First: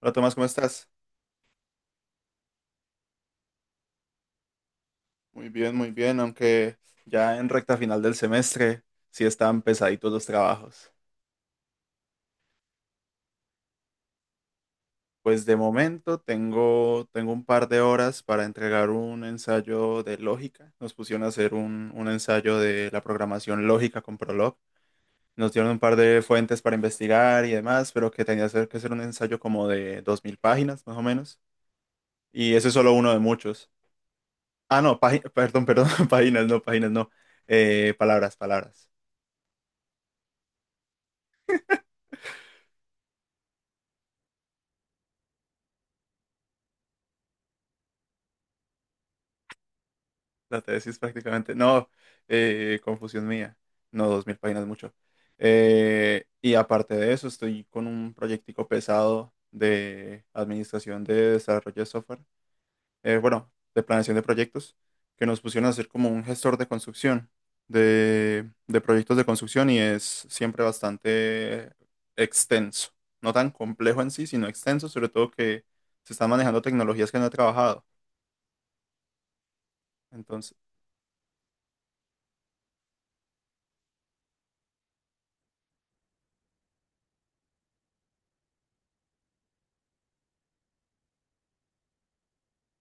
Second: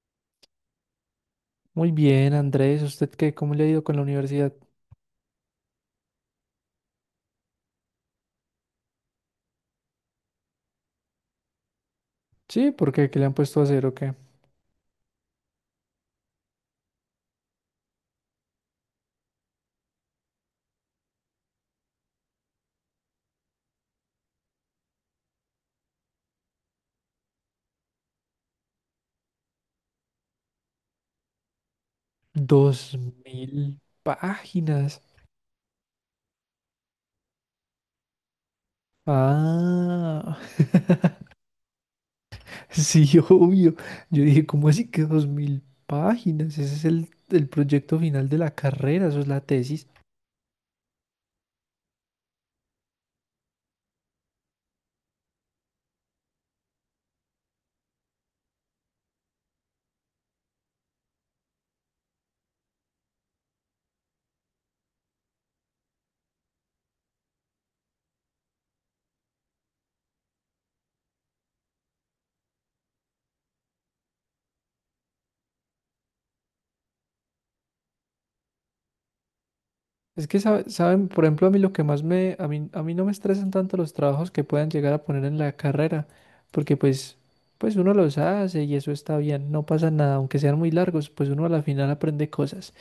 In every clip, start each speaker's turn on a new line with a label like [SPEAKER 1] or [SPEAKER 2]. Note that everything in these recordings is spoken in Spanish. [SPEAKER 1] Hola Tomás, ¿cómo estás?
[SPEAKER 2] Muy bien, Andrés, ¿usted qué? ¿Cómo le ha ido con la universidad?
[SPEAKER 1] Muy bien, aunque ya en recta final del semestre sí están pesaditos los trabajos.
[SPEAKER 2] Sí, ¿por qué? ¿Qué le han puesto a hacer o qué?
[SPEAKER 1] Pues de momento tengo un par de horas para entregar un ensayo de lógica. Nos pusieron a hacer un ensayo de la programación lógica con Prolog. Nos dieron un par de fuentes para investigar y demás, pero que tenía que ser un ensayo como de 2000 páginas, más o menos. Y ese es solo
[SPEAKER 2] Dos
[SPEAKER 1] uno de muchos.
[SPEAKER 2] mil
[SPEAKER 1] Ah, no,
[SPEAKER 2] páginas.
[SPEAKER 1] perdón, páginas, no, páginas, no. Palabras, palabras.
[SPEAKER 2] Ah, sí, obvio. Yo dije, ¿cómo así que 2000 páginas? Ese es el proyecto final de la carrera, eso es la tesis.
[SPEAKER 1] La tesis prácticamente. No, confusión mía. No, 2000 páginas mucho. Y aparte de eso, estoy con un proyectico pesado de administración de desarrollo de software. Bueno, de planeación de proyectos, que nos pusieron a hacer como un gestor de construcción, de proyectos de construcción y es siempre bastante extenso. No tan complejo en sí, sino extenso, sobre todo que se están manejando tecnologías que no he trabajado.
[SPEAKER 2] Es que
[SPEAKER 1] Entonces,
[SPEAKER 2] saben, por ejemplo, a mí lo que más me, a mí no me estresan tanto los trabajos que puedan llegar a poner en la carrera, porque pues uno los hace y eso está bien, no pasa nada, aunque sean muy largos, pues uno a la final aprende cosas.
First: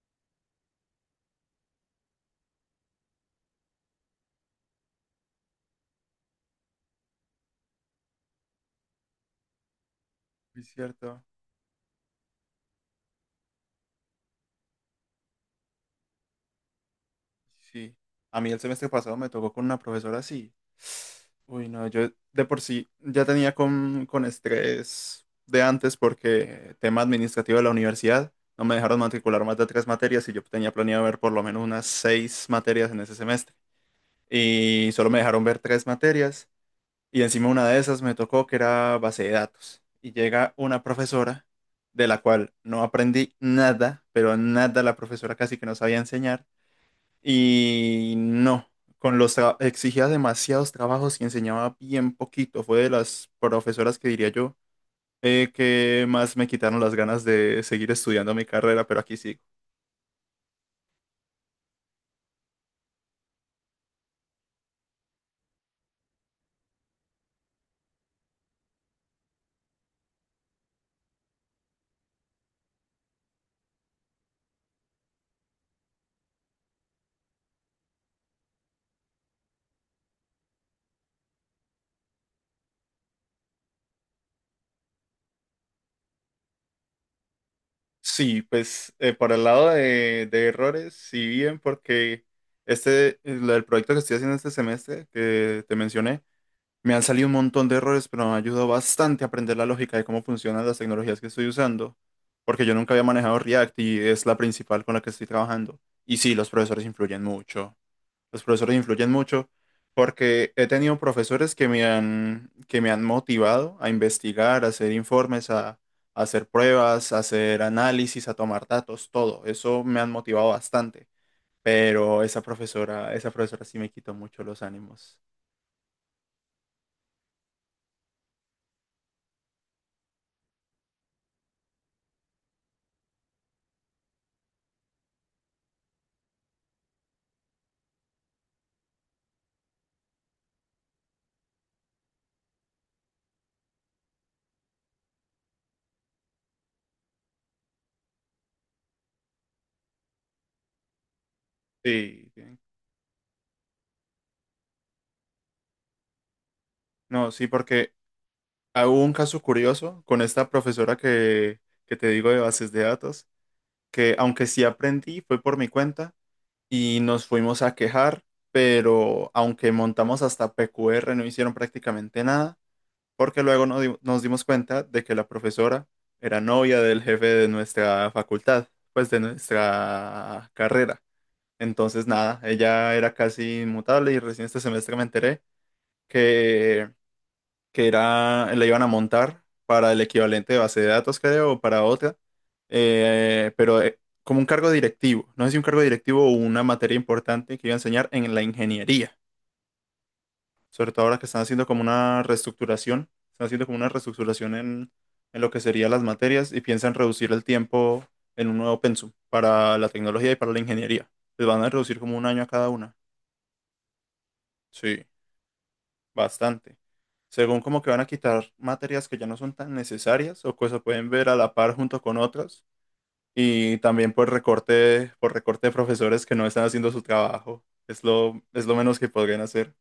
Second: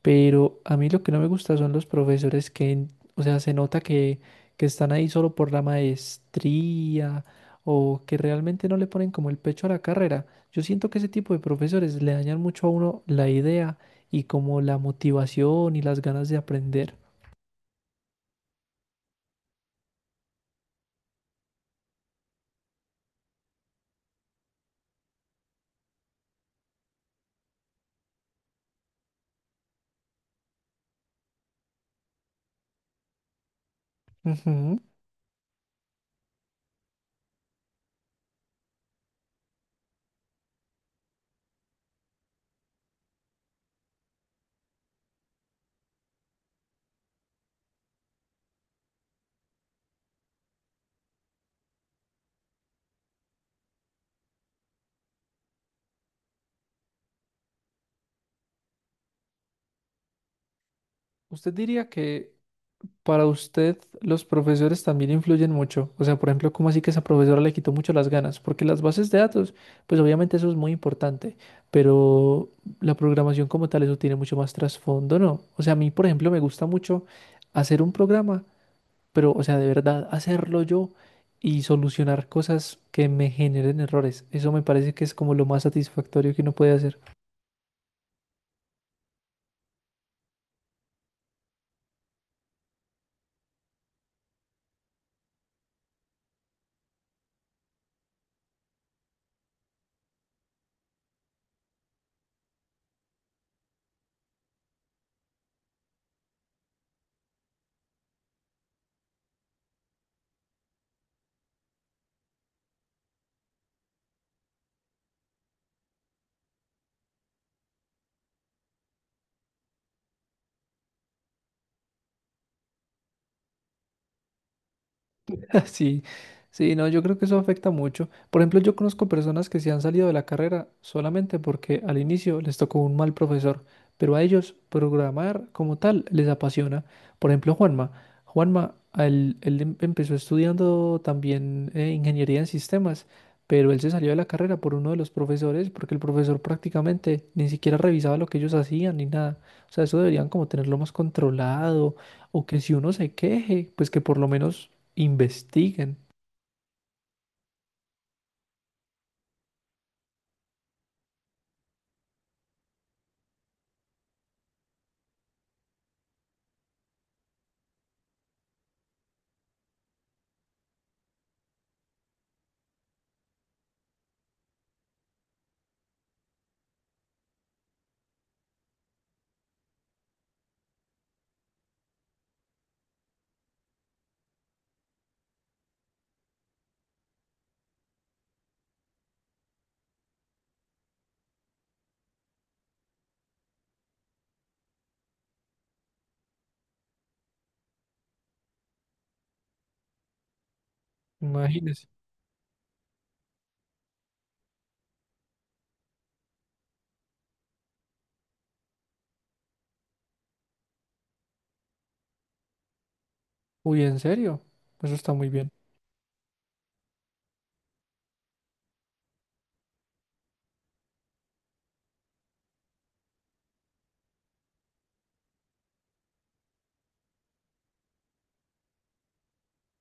[SPEAKER 2] Pero a mí lo que no me gusta son los profesores que, o sea, se nota que están ahí solo por la maestría o que realmente no le ponen como el pecho a la carrera. Yo
[SPEAKER 1] es
[SPEAKER 2] siento que ese
[SPEAKER 1] cierto.
[SPEAKER 2] tipo de profesores le dañan mucho a uno la idea y como la motivación y las ganas de aprender.
[SPEAKER 1] Sí, a mí el semestre pasado me tocó con una profesora así. Uy, no, yo de por sí ya tenía con estrés de antes porque tema administrativo de la universidad, no me dejaron matricular más de tres materias y yo tenía planeado ver por lo menos unas seis materias en ese semestre.
[SPEAKER 2] Ujú.
[SPEAKER 1] Y solo me dejaron ver tres materias y encima una de esas me tocó que era base de datos. Y llega una profesora de la cual no aprendí nada, pero nada, la profesora casi que no sabía enseñar y no, exigía demasiados trabajos y enseñaba bien poquito. Fue de las profesoras que diría yo, que más me quitaron las ganas de seguir estudiando mi carrera, pero aquí sigo.
[SPEAKER 2] ¿Usted diría que para usted los profesores también influyen mucho? O sea, por ejemplo, ¿cómo así que esa profesora le quitó mucho las ganas? Porque las bases de datos, pues obviamente eso es muy importante, pero la programación como tal, eso tiene mucho más trasfondo, ¿no? O sea, a mí, por ejemplo, me gusta mucho hacer un programa, pero, o sea, de verdad, hacerlo yo y solucionar cosas que me generen errores. Eso me parece que es como lo más satisfactorio que uno puede hacer.
[SPEAKER 1] Sí, pues, por el lado de errores, sí bien, porque el proyecto que estoy haciendo este semestre, que te mencioné, me han salido un montón de errores, pero me ayudó bastante a aprender la lógica de cómo funcionan las tecnologías que estoy usando, porque yo nunca había manejado React y es la principal con la que estoy trabajando. Y sí, los profesores influyen mucho. Los profesores influyen mucho porque he tenido profesores que me han motivado a investigar, a hacer informes, a hacer pruebas, a hacer análisis, a tomar datos, todo. Eso me han motivado bastante, pero esa profesora sí me quitó mucho los ánimos.
[SPEAKER 2] Sí, sí, no, yo creo que eso afecta mucho. Por ejemplo, yo conozco personas que se han salido de la carrera solamente porque al inicio les tocó un mal profesor, pero a ellos programar como tal les apasiona. Por ejemplo, Juanma. Juanma, a él, él empezó estudiando también ingeniería en sistemas, pero él se salió de la carrera por uno de los profesores porque el profesor prácticamente ni siquiera revisaba lo que ellos hacían ni nada. O sea, eso deberían como tenerlo más controlado
[SPEAKER 1] Sí,
[SPEAKER 2] o
[SPEAKER 1] sí.
[SPEAKER 2] que si uno se queje, pues que por lo menos investiguen,
[SPEAKER 1] No, sí, porque... hubo un caso curioso con esta que te digo de bases de datos, que aunque sí aprendí, fue por mi cuenta y nos fuimos a quejar, pero aunque montamos hasta PQR no hicieron prácticamente nada, porque luego nos dimos cuenta de que la profesora era novia del jefe de nuestra facultad, pues de nuestra carrera. Entonces, nada, ella era casi inmutable y recién este semestre me enteré que era, la iban a montar para el equivalente de base de datos, creo, o para otra, pero como un cargo directivo, no sé si un cargo directivo o una materia importante que iba a enseñar en la ingeniería, sobre todo ahora que están haciendo como
[SPEAKER 2] imagínense.
[SPEAKER 1] una reestructuración, están haciendo como una reestructuración en lo que serían las materias y piensan reducir el tiempo en un nuevo pensum para la tecnología y para la ingeniería. Les van a reducir como un año a cada una.
[SPEAKER 2] Uy, ¿en serio? Eso
[SPEAKER 1] Sí,
[SPEAKER 2] está muy bien.
[SPEAKER 1] bastante. Según, como que van a quitar materias que ya no son tan necesarias o que se pueden ver a la par junto con otras. Y también por recorte de profesores que no están haciendo su trabajo. Es lo menos que podrían hacer.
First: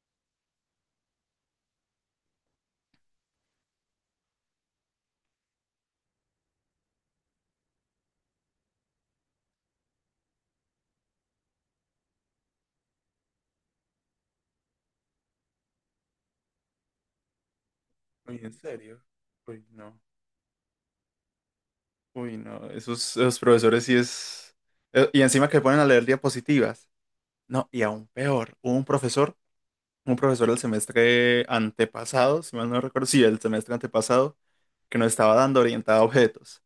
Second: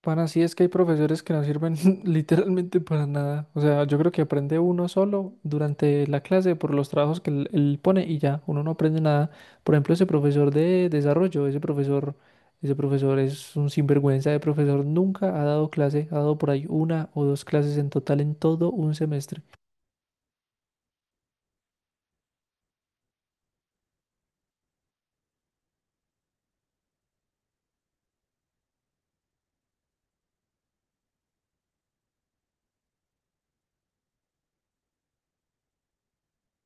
[SPEAKER 2] Para así es que hay profesores que no sirven literalmente para nada. O sea, yo creo que aprende uno solo durante la clase por los trabajos que él pone y ya, uno no aprende nada. Por ejemplo, ese profesor de desarrollo, ese profesor es un sinvergüenza de profesor, nunca ha dado clase, ha dado por ahí una o dos clases en total en
[SPEAKER 1] Uy, ¿en
[SPEAKER 2] todo un
[SPEAKER 1] serio?
[SPEAKER 2] semestre.
[SPEAKER 1] Uy, no. Uy, no. Esos profesores sí es... Y encima que ponen a leer diapositivas. No, y aún peor. Un profesor del semestre antepasado, si mal no recuerdo, sí, el semestre antepasado, que nos estaba dando orientada a objetos.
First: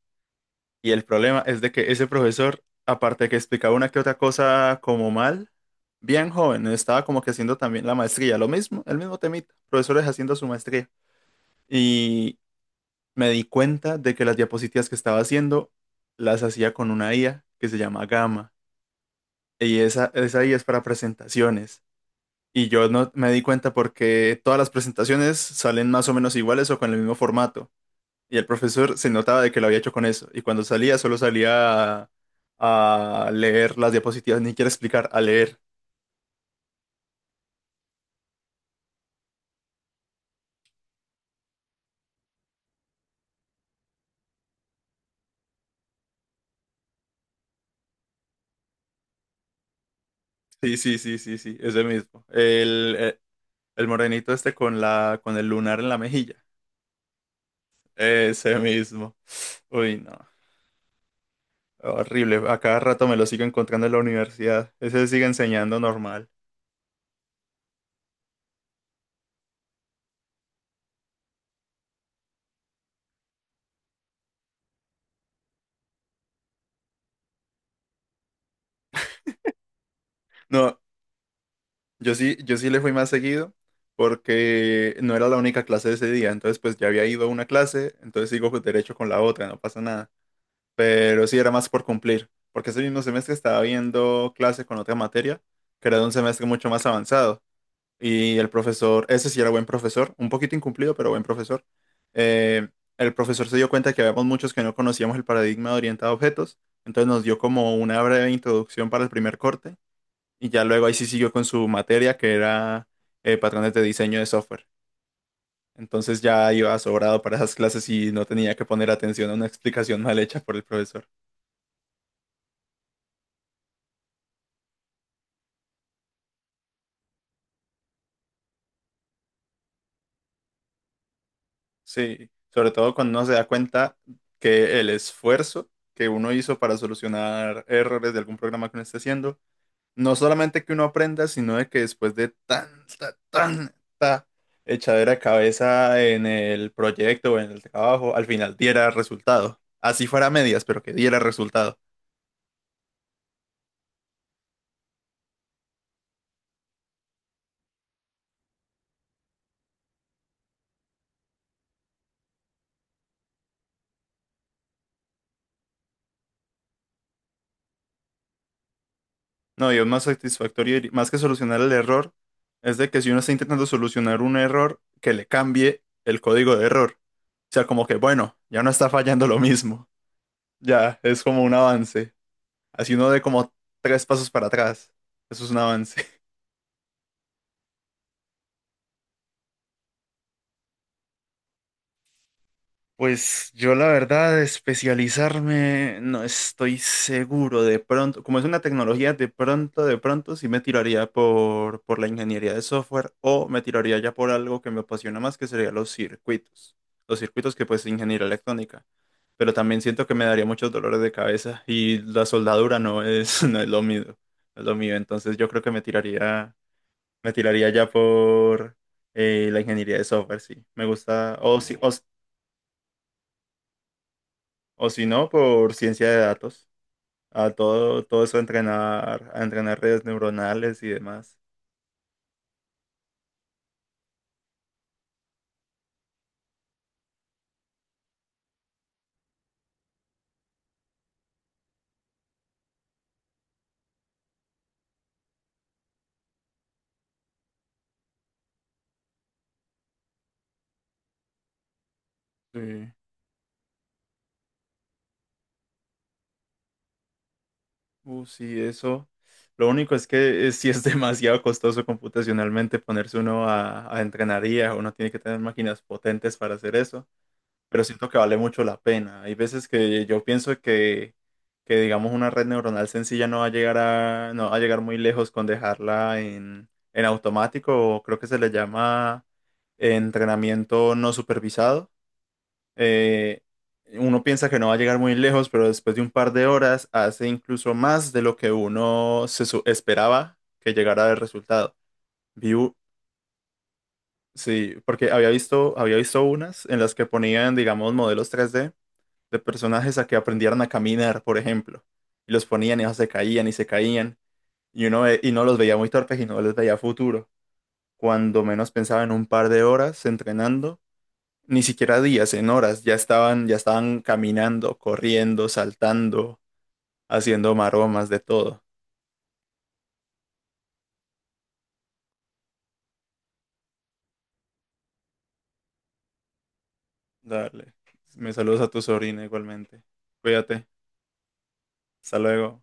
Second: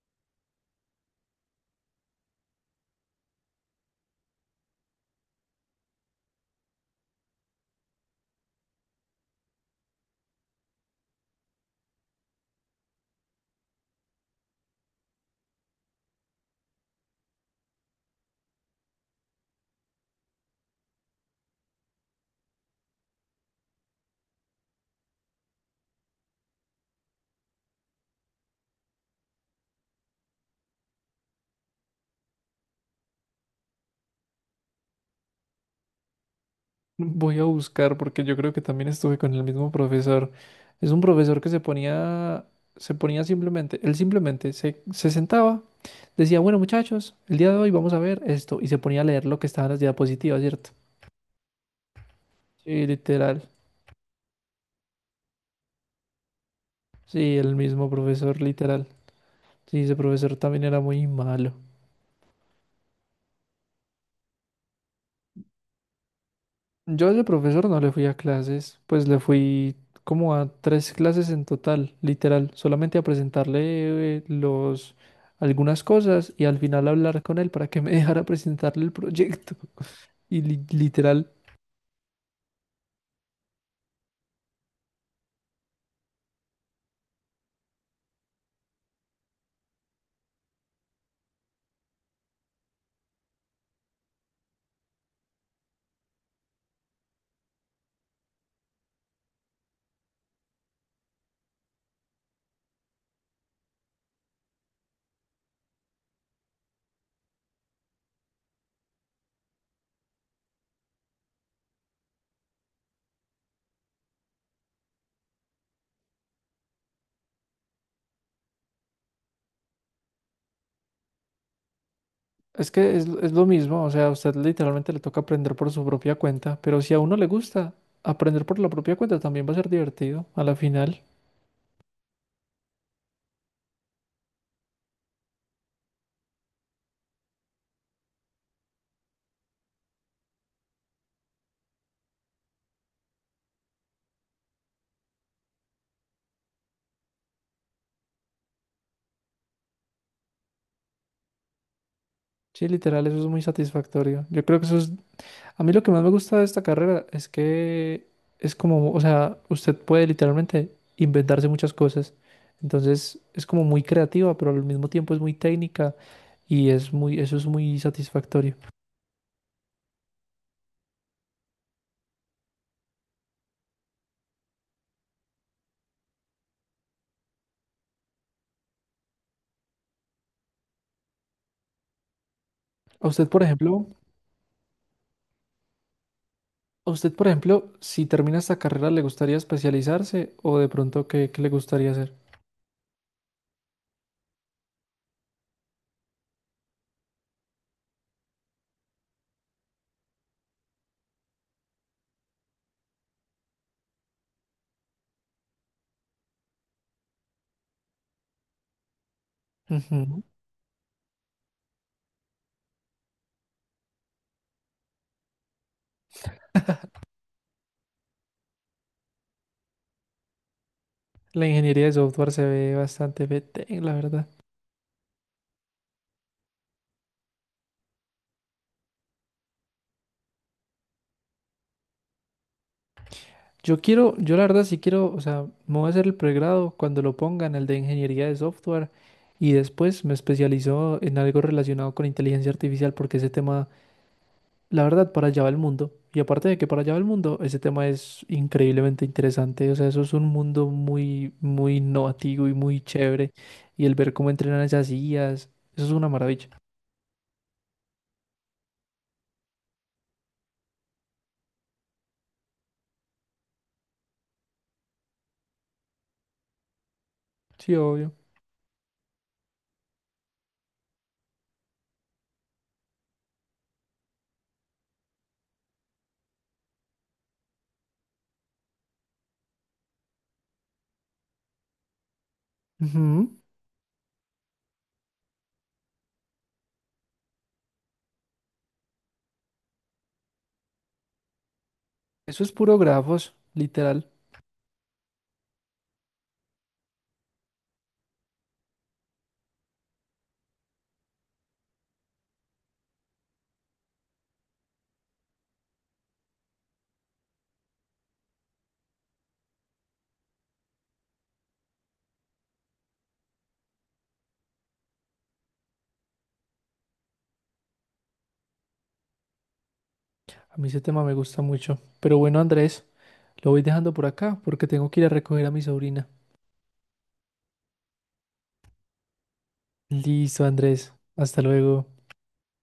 [SPEAKER 1] Y el problema es de que ese profesor, aparte de que explicaba una que otra cosa como mal, bien joven, estaba como que haciendo también la maestría, lo mismo, el mismo temita, profesores haciendo su maestría. Y me di cuenta de que las diapositivas que estaba haciendo las hacía con una IA que se llama Gamma. Y esa IA es para presentaciones. Y yo no me di cuenta porque todas las presentaciones salen más o menos iguales o con el mismo formato. Y el profesor se notaba de que lo había hecho con eso. Y cuando salía, solo salía a leer las diapositivas, ni quiere explicar, a leer.
[SPEAKER 2] Voy a buscar porque yo creo que también estuve con el mismo profesor. Es un profesor que se ponía simplemente, él simplemente se sentaba, decía, bueno muchachos, el día de hoy vamos a ver esto y se ponía a leer lo que estaba en las diapositivas, ¿cierto?
[SPEAKER 1] Sí, sí, sí, sí, sí, es ese mismo.
[SPEAKER 2] Sí, literal.
[SPEAKER 1] El morenito este con con el lunar en la mejilla.
[SPEAKER 2] Sí, el mismo profesor,
[SPEAKER 1] Ese
[SPEAKER 2] literal.
[SPEAKER 1] mismo.
[SPEAKER 2] Sí, ese
[SPEAKER 1] Uy, no.
[SPEAKER 2] profesor también era muy malo.
[SPEAKER 1] Horrible. A cada rato me lo sigo encontrando en la universidad. Ese sigue enseñando normal.
[SPEAKER 2] Yo de profesor no le fui a clases, pues le fui como a tres clases en total, literal, solamente a presentarle los algunas cosas y al final hablar con él para que me dejara presentarle el proyecto. Y
[SPEAKER 1] No,
[SPEAKER 2] literal,
[SPEAKER 1] yo sí, yo sí le fui más seguido porque no era la única clase de ese día. Entonces, pues ya había ido a una clase, entonces sigo derecho con la otra, no pasa nada. Pero sí era más por cumplir, porque ese mismo semestre estaba viendo clase con otra materia, que era de un semestre mucho más avanzado, y el profesor, ese sí era buen profesor, un poquito incumplido, pero buen profesor. Eh, el profesor se dio cuenta que habíamos muchos que no conocíamos el paradigma de orientado a objetos, entonces nos dio como una breve introducción para el primer corte, y ya luego ahí sí siguió con su materia, que era patrones de diseño de software. Entonces ya iba sobrado para esas clases y no tenía que poner atención a una explicación mal hecha por el profesor.
[SPEAKER 2] es que es lo mismo, o sea, a usted literalmente le toca aprender por su propia cuenta, pero si a uno le gusta aprender por la propia cuenta también va a ser divertido a la final.
[SPEAKER 1] Sí, sobre todo cuando uno se da cuenta que el esfuerzo que uno hizo para solucionar errores de algún programa que uno esté haciendo, no solamente que uno aprenda, sino de que después de tanta echadera de cabeza en el proyecto o en el trabajo, al final diera resultado. Así fuera a medias, pero que diera resultado.
[SPEAKER 2] Sí, literal, eso es muy satisfactorio. Yo creo que eso es... A mí lo que más me gusta de esta carrera es que es como, o sea, usted puede literalmente inventarse muchas cosas. Entonces es como muy creativa, pero al mismo tiempo es muy técnica y es muy, eso es muy satisfactorio.
[SPEAKER 1] No, y es más satisfactorio, y más que solucionar el error, es de que si uno está intentando solucionar un error, que le cambie el código de error. O sea, como que, bueno, ya no está fallando lo mismo. Ya, es como un avance. Así
[SPEAKER 2] A
[SPEAKER 1] uno de
[SPEAKER 2] usted, por
[SPEAKER 1] como
[SPEAKER 2] ejemplo,
[SPEAKER 1] tres pasos para atrás. Eso es un avance.
[SPEAKER 2] a usted, por ejemplo, si termina esta carrera, ¿le gustaría especializarse o de pronto qué, qué le gustaría hacer?
[SPEAKER 1] Pues yo la verdad, especializarme, no estoy seguro. De pronto, como es una tecnología, de pronto sí me tiraría por la ingeniería de software o me tiraría ya por algo que me apasiona más, que sería los circuitos. Los circuitos que pues ingeniería electrónica. Pero también siento que
[SPEAKER 2] Ujú.
[SPEAKER 1] me daría muchos dolores de cabeza y la soldadura no es lo mío. No es lo mío. Entonces yo creo que me tiraría... Me tiraría ya por la ingeniería de software, sí. Me gusta,
[SPEAKER 2] La
[SPEAKER 1] o si,
[SPEAKER 2] ingeniería
[SPEAKER 1] o,
[SPEAKER 2] de
[SPEAKER 1] s-
[SPEAKER 2] software se ve bastante vete, la verdad.
[SPEAKER 1] o si no, por ciencia de datos. A todo eso a entrenar redes neuronales y demás.
[SPEAKER 2] Yo quiero, yo la verdad sí quiero, o sea, me voy a hacer el pregrado cuando lo pongan, el de ingeniería de software, y después me especializo en algo relacionado con inteligencia artificial, porque ese tema, la verdad, para allá va el mundo. Y aparte de que para allá va el mundo, ese tema es increíblemente interesante. O sea, eso es un mundo muy, muy innovativo y muy
[SPEAKER 1] Sí.
[SPEAKER 2] chévere. Y el ver cómo entrenan esas IAs, eso es una maravilla.
[SPEAKER 1] Sí, eso. Lo único es que sí es demasiado costoso computacionalmente ponerse uno a entrenar IA. Uno tiene que tener máquinas potentes para hacer eso.
[SPEAKER 2] Sí,
[SPEAKER 1] Pero siento
[SPEAKER 2] obvio.
[SPEAKER 1] que vale mucho la pena. Hay veces que yo pienso que digamos, una red neuronal sencilla no va a llegar no va a llegar muy lejos con dejarla en automático, o creo que se le llama entrenamiento no supervisado.
[SPEAKER 2] Ujú.
[SPEAKER 1] Eh, Uno piensa que no va a llegar muy lejos, pero después de un par de horas hace incluso más de lo que uno se esperaba que llegara el resultado.
[SPEAKER 2] Eso es
[SPEAKER 1] View,
[SPEAKER 2] puro grafos, literal.
[SPEAKER 1] sí, porque había había visto unas en las que ponían, digamos, modelos 3D de personajes a que aprendieran a caminar, por ejemplo. Y los ponían y ellos se caían. Y y no los veía muy torpes y no les veía futuro. Cuando menos pensaba, en un par de horas entrenando, ni siquiera días, en horas, ya estaban caminando, corriendo, saltando, haciendo maromas, de todo.
[SPEAKER 2] A mí ese tema me gusta mucho. Pero bueno, Andrés. Lo voy dejando por acá porque tengo que ir a recoger a mi sobrina.
[SPEAKER 1] Dale. Me saludas a tu sobrina igualmente.
[SPEAKER 2] Listo,
[SPEAKER 1] Cuídate.
[SPEAKER 2] Andrés. Hasta luego.
[SPEAKER 1] Hasta luego.